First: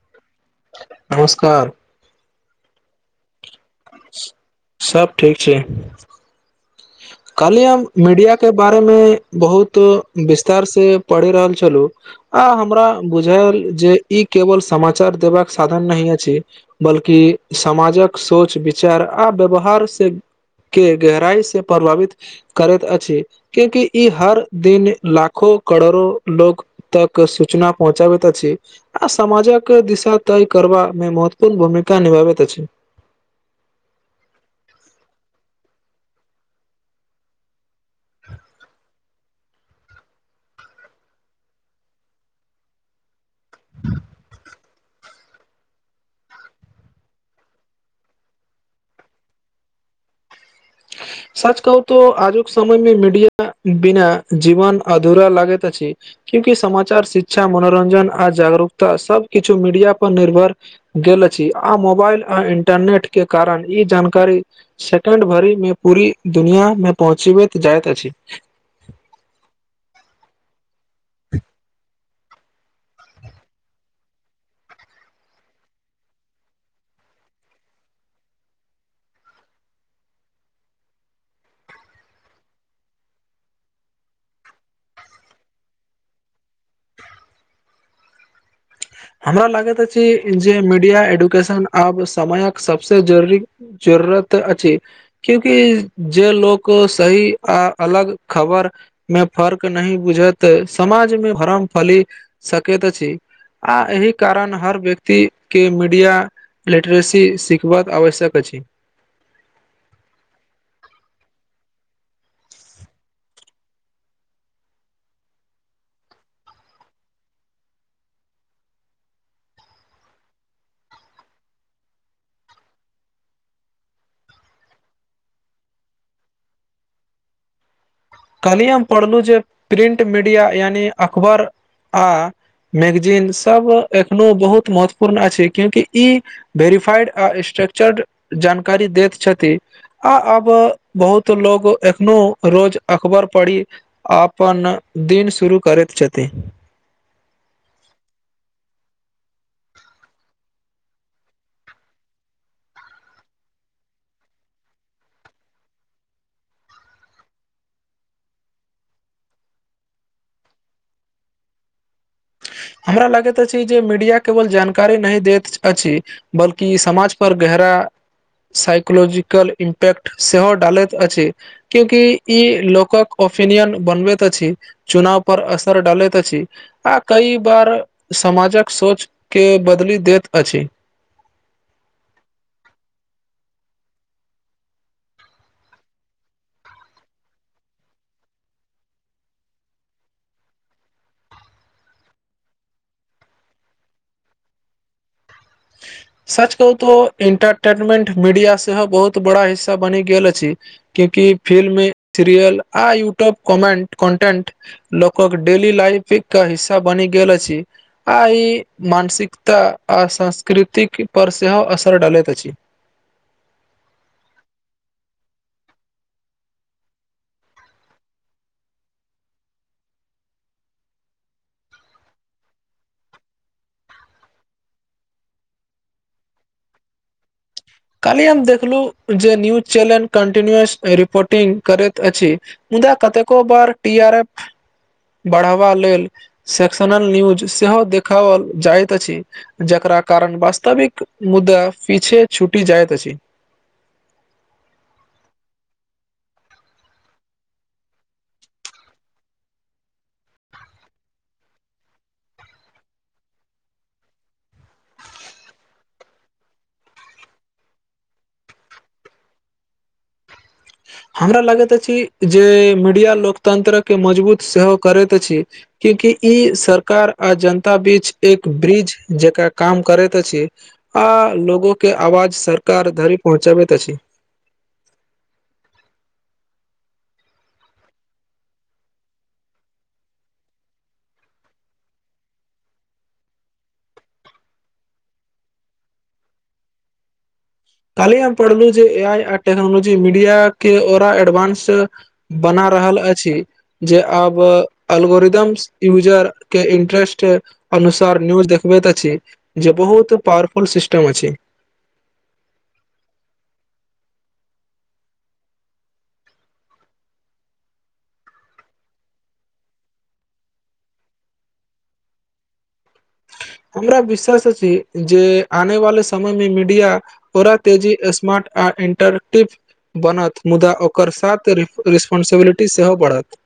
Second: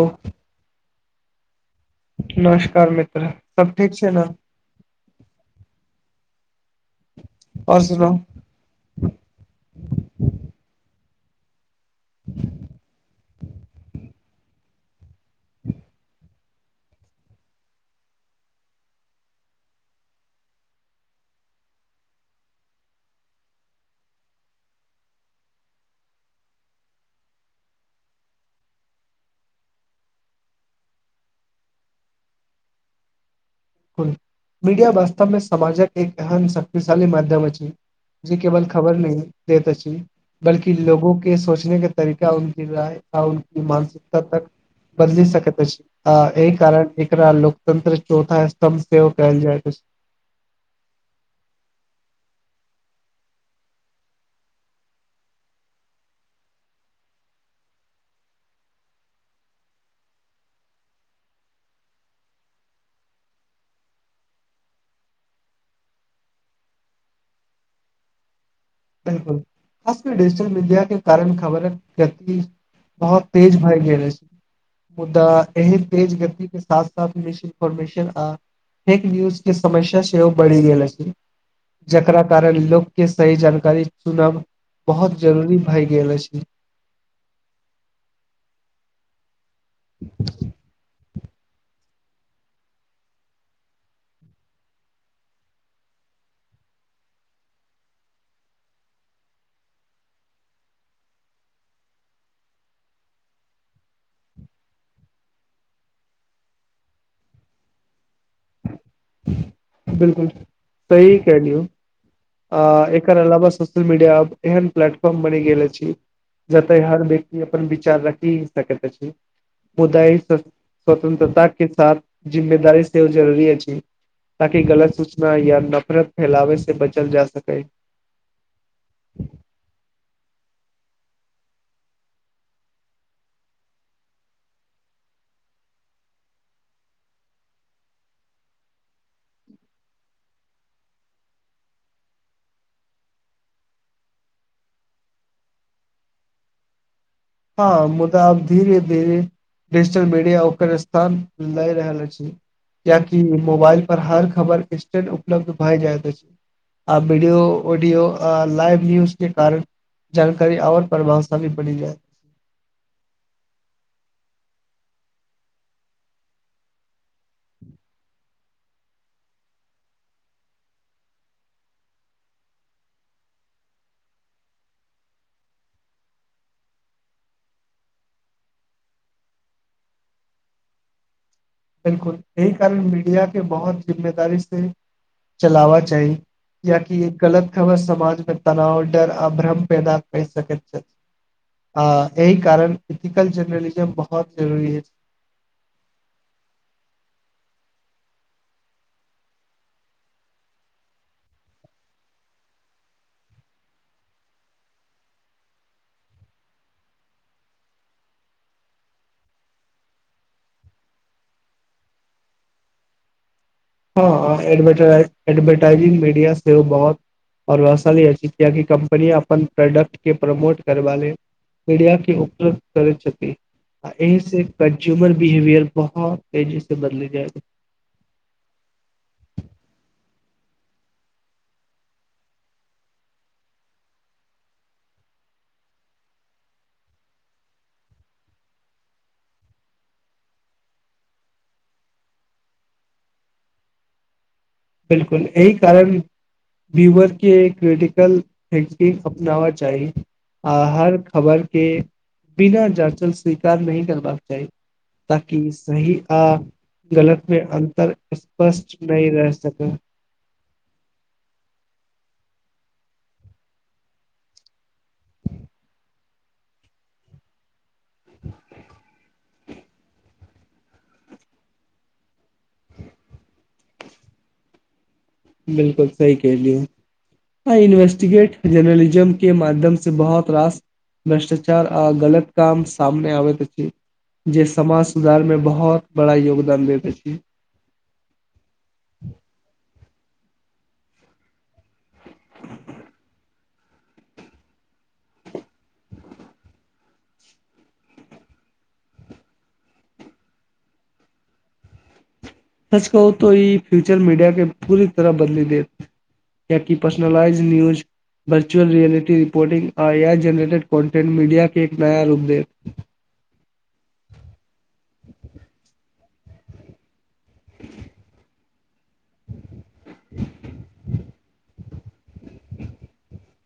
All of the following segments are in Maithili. ओ नमस्कार नमस्कार मित्र सब ठीक छै ने सब ठीक छै कालही आओर हम सुनाउ मीडिया के बारे मे बहुत विस्तार से पढ़ि रहल छलु आ हमरा बुझायल जे ई केवल समाचार देबाक साधन नहि अछि बल्कि समाजक सोच विचार आ व्यवहार से के गहराई से प्रभावित करैत अछि किया कि ई हर दिन लाखो करोड़ो लोको तक सूचना पहुँचाबैत अछि आ समामाजक दिशा तय कर मे महत्वपूर्ण भूमिका निभाबैत अछि मीडिया वास्तव मे समाजक एक एहम शक्तिशाली माध्यम अछि जेी केवल खबर नहि देैत छी बल्कि लोगो के सोचने के तरीका उनकी राय आ मानसिकता तक बदलि सकैत अछि एहि कारण एकरा लोकतंत्र चौथा सम सेहो ओ कहल जायत अछि ह [inaudible] सच कहू तो आजुक समय मे मीडिया बिना जीवन अधूरा लागैत अछि क्यूंकि समाचार शिक्षा मनोरंजन आ जागरूकता सब किछु मीडिया पर निर्भर गेल अछि आ मोबाइल आ इंटरनेट के कारण ई जानकारी सेकें्ड भरि मे पूरी दुनिया मे पहुँचीब जायइत अछि बिलकुल खास कर डिजिटल मीडिया के कारण खबर गति बहुत तेज भाय गेल रह छै मुदा एहन तेज गति के साथ साथ मिस इन्फोर्मेशन आ फेक व्यूज के समस्या सेहो बढ़ि गेल छै जकरा कारण लोक के सही जानकार कारी चुनब बहुत जरूरी भए गेल अछि हमरा लागैत अछि जे मीडिया एडुकेशन आब समयक सबसे जरुररी जरूरत अछि क्यूंकि जे लोक सही आ अलग खबर मे फर्क नहि बुझत समाज मे भरम फली सकैत अछि आ एहि कारण हर व्यक्ति के मीडिया लिटरेसी शिखबाक आवश्यक अछि बिलकुल सही कहलियौ आ एकर अलावा सोशल मीडिया एहन प्लेटफॉर्म बनि गेल अछि जते हर व्यक्ति अपन विचार रखि सकैत अछि मुदाइ स्वतंत्रता के साथ जिम्मेदारी सेहो जरूरी अछि ताकि गलत सूचना या नफरत फैलाबै से बचल जा सकै कहल्हि हम पढ़लहुँ जे प्रिंट मीडिया यानि अखबार आ मैगजीन सब एखनो बहुत महत्वपूर्ण अछि क्यूंकि ई वेरिफाइड आ स्ट्रक्चर्ड जानकारी दैत छथि आ आब बहुत लोग एखनो रोज अकबर पढ़ी अपनन दिन शुरू करैत छथि हँ मुदाऽब धीरे धीरे डिजिटल मीडिया ओकर स्थान लय रहल अछि किया की मोबाइल पर हर खबर इस्टेट उपलब्ध भए जायत अछि आ वीडियो ऑडियो लाइव न्यूज के कारण जानकारी आओर प्रभावशाली पड़ी जाय हमरा लगैत अछि जे मीडिया केवल जानकारी नहि देत अछि बल्कि समाज पर गहरा साइकोलॉजिकल इम्पैक्ट सेहो डालैत अछि क्योंकि ई लोकक ओपिनियन बनबै तऽ अछि चुनाव पर असर डालैतैत अछि आ कई पर समाजक सोच के बदली दैत अछि बिलकुल यही कारण मीडिया के बहुत जिम्मेदारी से चलावा चाही याकि एक गलत खबर समाज मे तनाव डर आ भ्रम पैदा कर सकैत छै एहि कारण एथिकल जर्नलिजम बहुत जरूरी अछि [inaudible] सच कहू तो एंटरटेनमेंट मीडिया सेहो बहुत बड़ा हिस्सा बनि गेल अछि किया कि फिल्म सीरियल आ यूट्यूब कोमेंट कॉन्टेंट लोकक डेली लाफ एक हिस्सा बनि गेल छै आ ई मानसिकता आ संस्कृतिक पर सेहो असर डालैत अछि हँ एडवरटाइजिंग मीडिया सेहो बहुत आओर असल छै कियाकि कम्पनी अपन प्रोडक्ट के प्रमोट करबा लेल मीडिया के उपलब्ध करै छथि आ एहिह से कन्ज्यूमर बिहेवियर बहुत तेजी से बदली जाय कालही हम देखलु जे न्यूज चैनल कंटिन्यूअस रिपोर्टिंग करैत अछि मुदा कतेको बार टी आर एफ बढ़ावा लेल सेक्शनल न्यूज सेहो देखाओल जाइतइत अछि जकरा कारण वास्तविक मुद्दा पीछे छुटी जाइत अछि बिलकुल एहि कारण ब्यवरके एक क्रिटिकल ह अपनावा चाही आ हर खबर के बिना जाचल स्वीकार नहि करबाक चाही ताक सही आ गलत मे अन्तर स्पष्ट नहि रह सक ह [inaudible] हमरा लगैत अछि जे मीडिया लोकतंत्र के मजबूत सेहो करैत अछि क्यूंकि ई सरकार आ जनता बीच एक ब्रिज जेका काम करैत अछि आ लोगो के आवाज सरकार धरि पहुँचाबैत अछि बिलकुल सही कहलियौ इन्वेस्टिगेट जर्नलिज्म के माध्यम से बहुत रास भ्रष्टाचार आ गलत काम सामने आबैत अछि जे समाज सुधारमे बहुत बड़ा योगदान देैत अछि काली हम पढ़लू जे ए आई आ टेक्नोलॉजी मीडिया के ओरा एडवानंस बना रहल अछि जे आब अलगोरिदम यूजर के इंटरेस्ट अनुसार न्यूज देखबैत अछि जे बहुत पावरफुल सिस्टेम अछि सच कहू तो ई फ्यूचर मीडिया के पूरी तरह बदली देत किया कि personalise news virtual reality reporting आ आर जनरेटेड कॉन्टेन्ट मीडिया के एक नय रूप देत हमरा विश्वास छी जे आने वाले समय मे मीडिया ओरा तेजी स्मार्ट आ इन्टरटिव बनत मुदा ओकरा साथे रिस्पान्सिबिलिटी सेहो बढ़त।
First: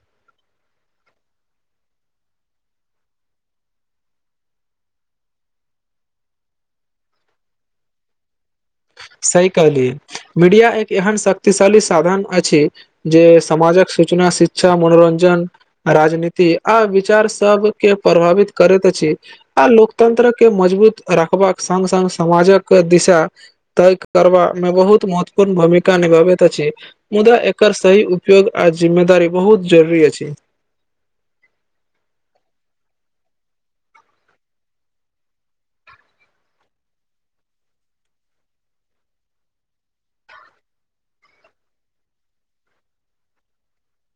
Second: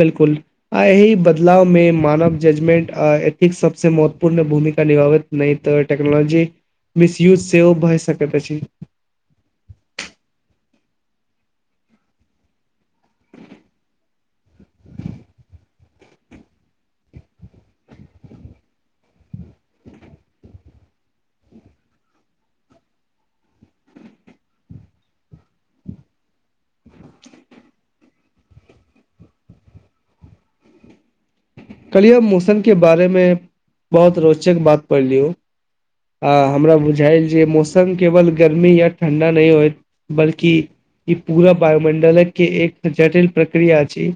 बिल्कूल आ बदलावमे मानव जजमेंट आ एथिक्स सभसँ महत्वपूर्ण भूमिका निभाबैत। नहि तऽ टेक्नोलॉजीक मिसयूज सेहो भऽ सकैत अछि। सही कहलियौ, मीडिया एक एहन शक्तिशाली साधन अछि। जे समाजक सूचना शिक्षा मनोरंजम राजनीति आ विचार सभके प्रभावित करैत अछि। आ लोकतन्त्रके मजबूत रखबाक संग-संग समाजक दिशा तय करबामे बहुत महत्वपूर्ण भूमिका निभाबैत अछि। मुदा एकर सही उपयोग आ जिम्मेदारी बहुत जरूरी अछि। कल्हि हम मौसमक बारेमे बहुत रोचक बात पढ़लहुँ। आ हमरा बुझायल जे मौसम केवल गर्मी या ठंडा नहि होइत। बल्कि ई पूरा वायुमंडल के एक जटिल प्रक्रिया छै।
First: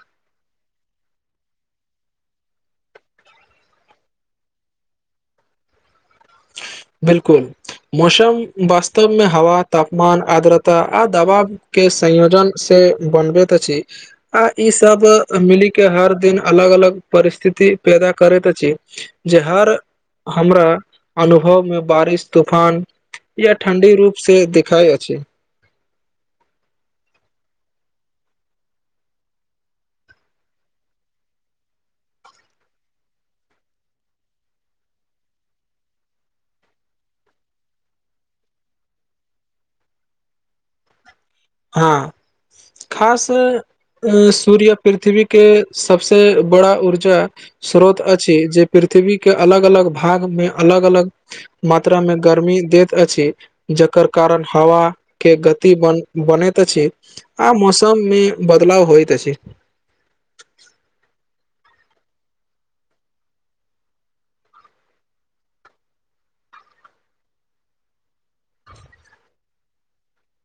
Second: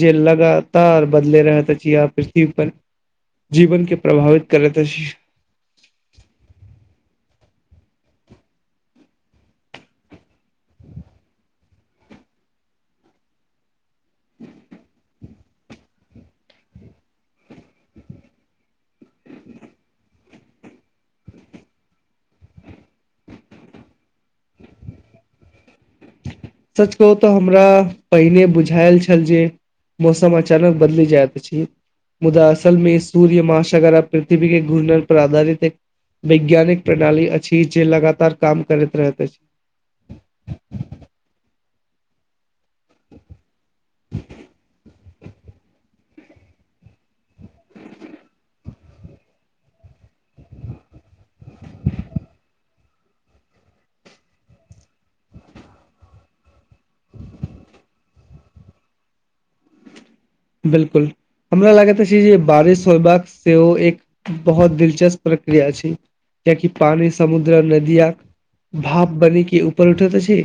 जे लगातार बदले रहें त आ पृथ्वी पर जीवन के प्रभावित करत अछि। बिल्कूल मौसम वास्तव मे हवा तापमान आद्रता आ दबाव के संयोजनसँ बनबैत अछि आ ई सभ? मिलिकऽ हर दिन अलग अलग परिस्थिति पैदा करैत अछि। जे हर हमरा अनुभव में बारिश तूफान या ठंडी रूप से देखिाई अछि सच कहू तऽ हमरा पहिने बुझायल छल जे मौसम अचानक बदली जाय तऽ चए मुदा असलमे सूर्य महाशागर आ पृथ्वी के घूर्णण पर आधारित एक। वैज्ञानिक प्रणाली अछि। जे लगातार काम करैत रहैत अछि। [inaudible] हँ खास सूर्य पृथ्वी के सभसे बड़ा ऊर्जा स्रोत अछि। जे पृथ्वी के अलग अलग भाग मे अलग अलग मात्रा मे गर्मी दैत अछि। जकर कारण हवा के गति बन बनैत अछि। आ मौसम मे बदलाव होइत अछि। बिल्कुल हमरा लागैत अछि। जे बारिश होयबाक सेहो एक बहुत दिलचस्प प्रक्रिया छै। कियाकि पानी समुद्र नदियाक भाप बनी कऽ उपर उठैत अछि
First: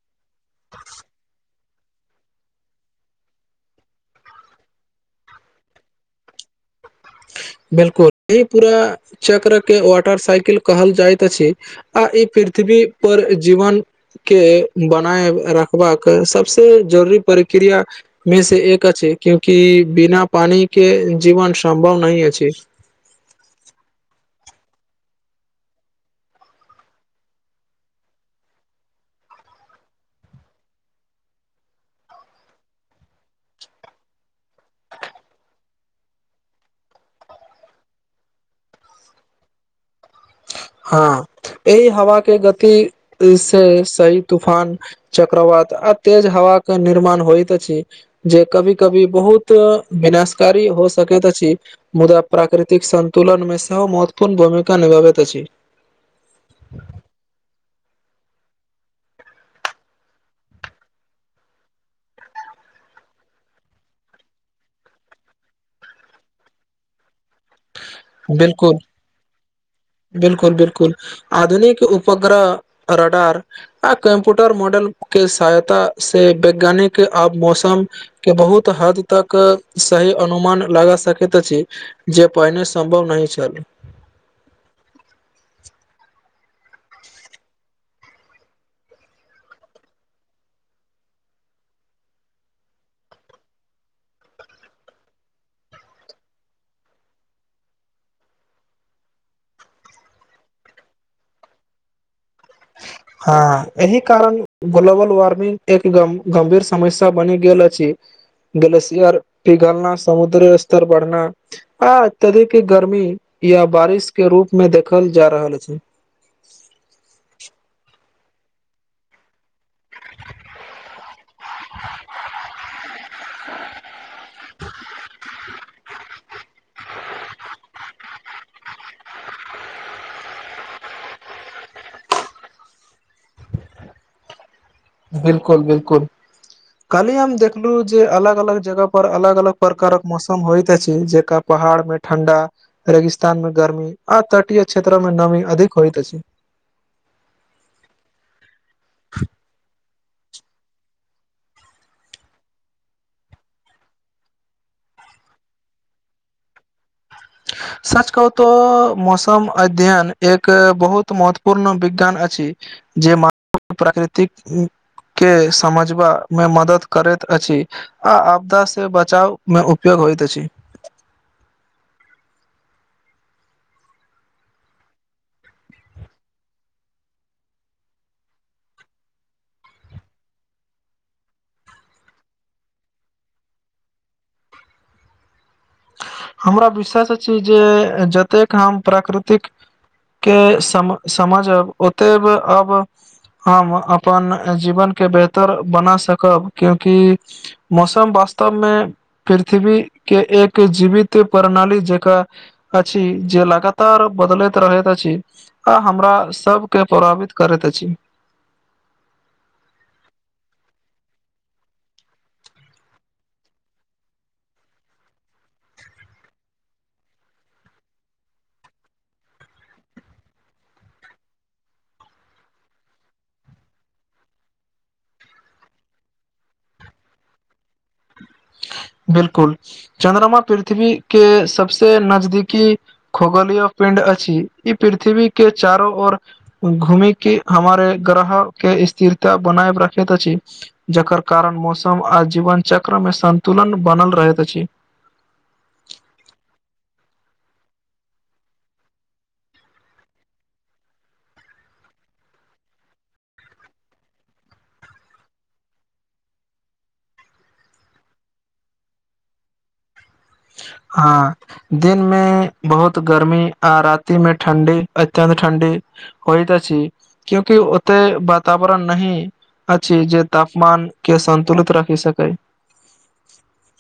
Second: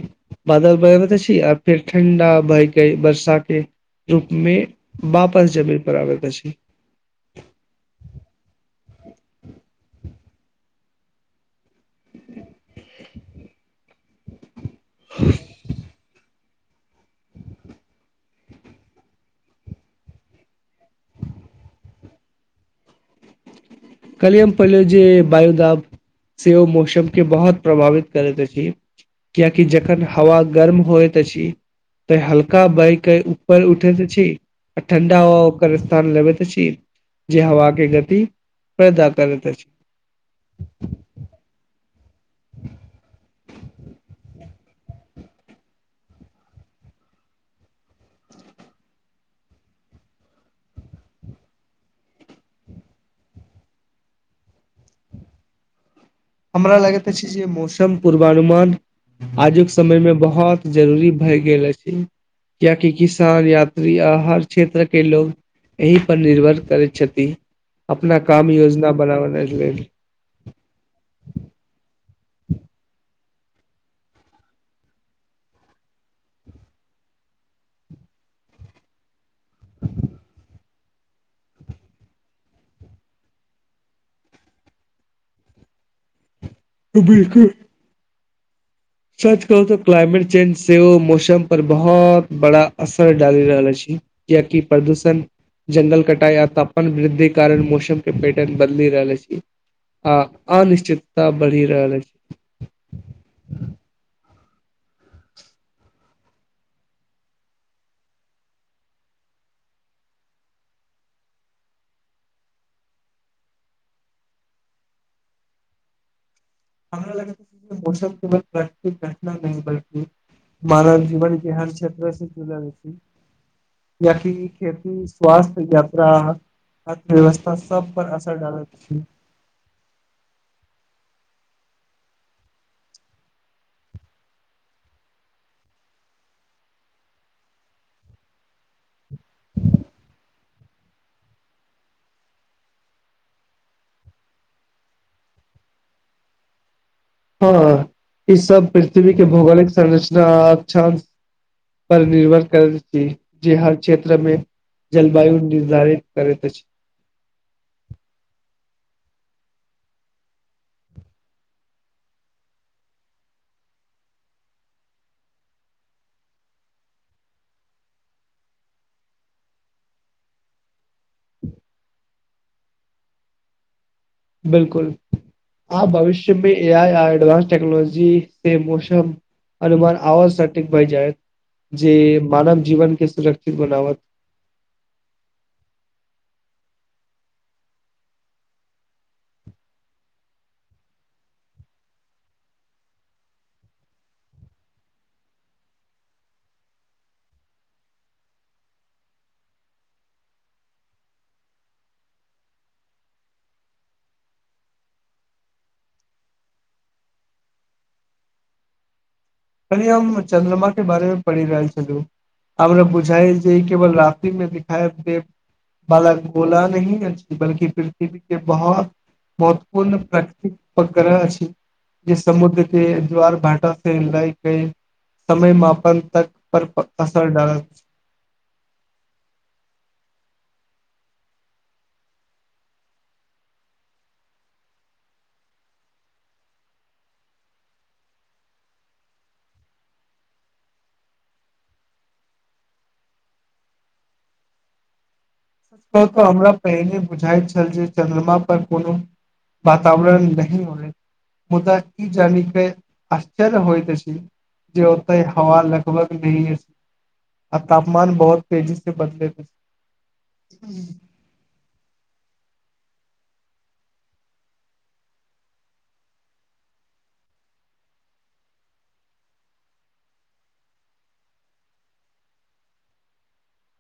बादल बनाबतऽ अछि। आ फेर ठण्डा भए के वर्षा के रूप मे वापस जमीन पर आबैत अछी। बिल्कुल यही पूरा चक्रके ऑर्डर साइकल कहल जाइत अछि आ ई पृथ्वी पर जीवन के बनाय रखबाक सभस जरूरी परिक्रिया। मे सँ एक अछि, किएक तँ बिना पानिके जीवन सम्भव नहि अछि। काल्हि हम पहिले जे बायो दाबलहुँ। से ओ मौसमके बहुत प्रभावित करैत अछि। कियाकी जखन हवा गर्म होइ त अछि। क हल्का बइह कई उपर उठे अछि। आ ठण्डा हवा ओकर स्थान लेबैत छी जे हवाक के गति पद करैत अछि हँ, एहि हवा के गति से सही तूफान। चक्रवत आ तेज हव निर्माण होइत त छै। जे कभी कभी बहुत विनाशकारी हो सकैत अछि। मुदा प्राकृतिक सतुलनमे स महत्वपूर्ण भूमिका निभाबैत अछि। हमरा लगैत अछि जे मौसम पूर्वानुमान आजुक समयमे बहुत जरूरी भए गेल अछि याकि किसान यात्री आहार क्षेत्र के लोग एहिनपर निर्भर करैत छथि अपना काम योजना बनाव लेल बिल्कुल बिल्कुल आधुनिक उपग्रह रडार आ कम्प्यूटर मॉडल के सहायता से वैज्ञानिक अब मौसम के बहुत हद तक सही अनुमान लगा सकैत अछि जे पहिने सम्भव नहि छलऽ तऽ बिलकुल सच कहु तऽ क्लाइमेट चेंज सेहो मौसम पर बहुत बड़ा असर डालि रहल अछि कियाकि प्रदूषण जंगल कटाई आ तापमान वृद्धि कारण मौसम के पेटर्न बदलि रहल अछि आ अनिश्चितता बढ़ि रहल अछि हँ एहि कारण ग्लोबल वार्मिंग एक ग गंभीर समस्या बनि गेल अछि ग्लेशियर पिघालना समुद्री स्तर बढ़ना आ अत्यधिक गर्मी या बारिश के रूप में देखल जा रहल छै हमरा लग मौसम केवल घटना नहि बल्कि मानव जीवन के हर क्षेत्र [unintelligible] याकि खेती स्वास्थ्य यात्रा अर्थव्यवस्था सब पर असर डालैत अछि बिलकुल बिलकुल कलऽ हि हम देखलु जे अलग अलग जगह पर अलग अलग प्रकारक मौसम होइत अछि जेक पहाड़ में ठंडा रेगिस्तान में गर्मी आ तटीय क्षेत्र में नमी अधिक होयइत अछि हँ ई सब पृथ्वी के भौगोलिक संरचना पर निर्भर करैत छी जे हर क्षेत्र मे जलवायु निर्धारित करैत अछि सच कहू तऽ मौसम अध्ययन एक बहुत महत्वपूर्ण विज्ञान अछि जे मान प्राकृतिक के समझबा मे मदद करैत अछि आ आपदा से बचाव मे उपयोग होइत अछि बिलकुल आ भविष्य में ए आइ आ एडवानंस टेक्नोलॉजी से मौसम अनुमान आवाज साटीक बहिजेत जे मानव जीवन के सुरक्षित बनाबत हमरा विश्वास अछि जे जतेक हम प्राकृतिक के सम समझ ओते अब हम अपन जीवन के बेहतर बना सकब क्यूंकि मौसम वास्तवमे पृथ्वी के एक के जीवित प्रणाली जेक अछि जे लगातार बदलैत रहैत अछि आ हमरा सबके प्रौरावित करैत अछि कलऽ हि हम चन्द्रमा के बारेमे पढ़ि रहल छलहु हमरा बुझाइ जे ई केवल रातिमे दिखाए दे बाल गोलाही अच्ी बल्ि पृथ्वी कऽ बहुत महत्वपूर्ण प्राकृतिक उग्रह अछि जे समुद्र के द्वार भाटा से लाइ के समय मापन तक पर असर डालल बिलकुल चन्द्रमा पृथ्वी के सबसे नजदीकी खगोलिय पिंड अछि ई पृथ्वी के चारो ओऔर घूमि के हमारे ग्रह के स्थिरता बनाय रखैत अछि जकर कारण मौसम आ जीवन चक्र मे संन्तुलन बनल रहैत अछि कहत हमरा पहिने बुझाइत छल जे चन्द्रमा पर कोनो वातावरण नहि होै मुदा ई जानि अछि आश्चर्य होइत अछि जे होत है हवा लगबा नी है आब तापमान बहुत तेजी से बदले हँ दिन मे बहुत गर्मी आ राति में ठण्डी अत्यन्त ठण्डी होइत अछि क्योकि ओते वातावरण नहि अछि जे तापमान के सन्तुलित राखी सकै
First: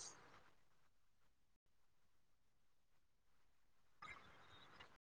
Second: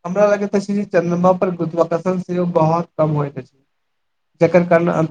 हमरा लगैत अछि जे चन्द्रमा पर गुत्वाकर्षण संग बहुत कम होइत अछि जकर कारण अंत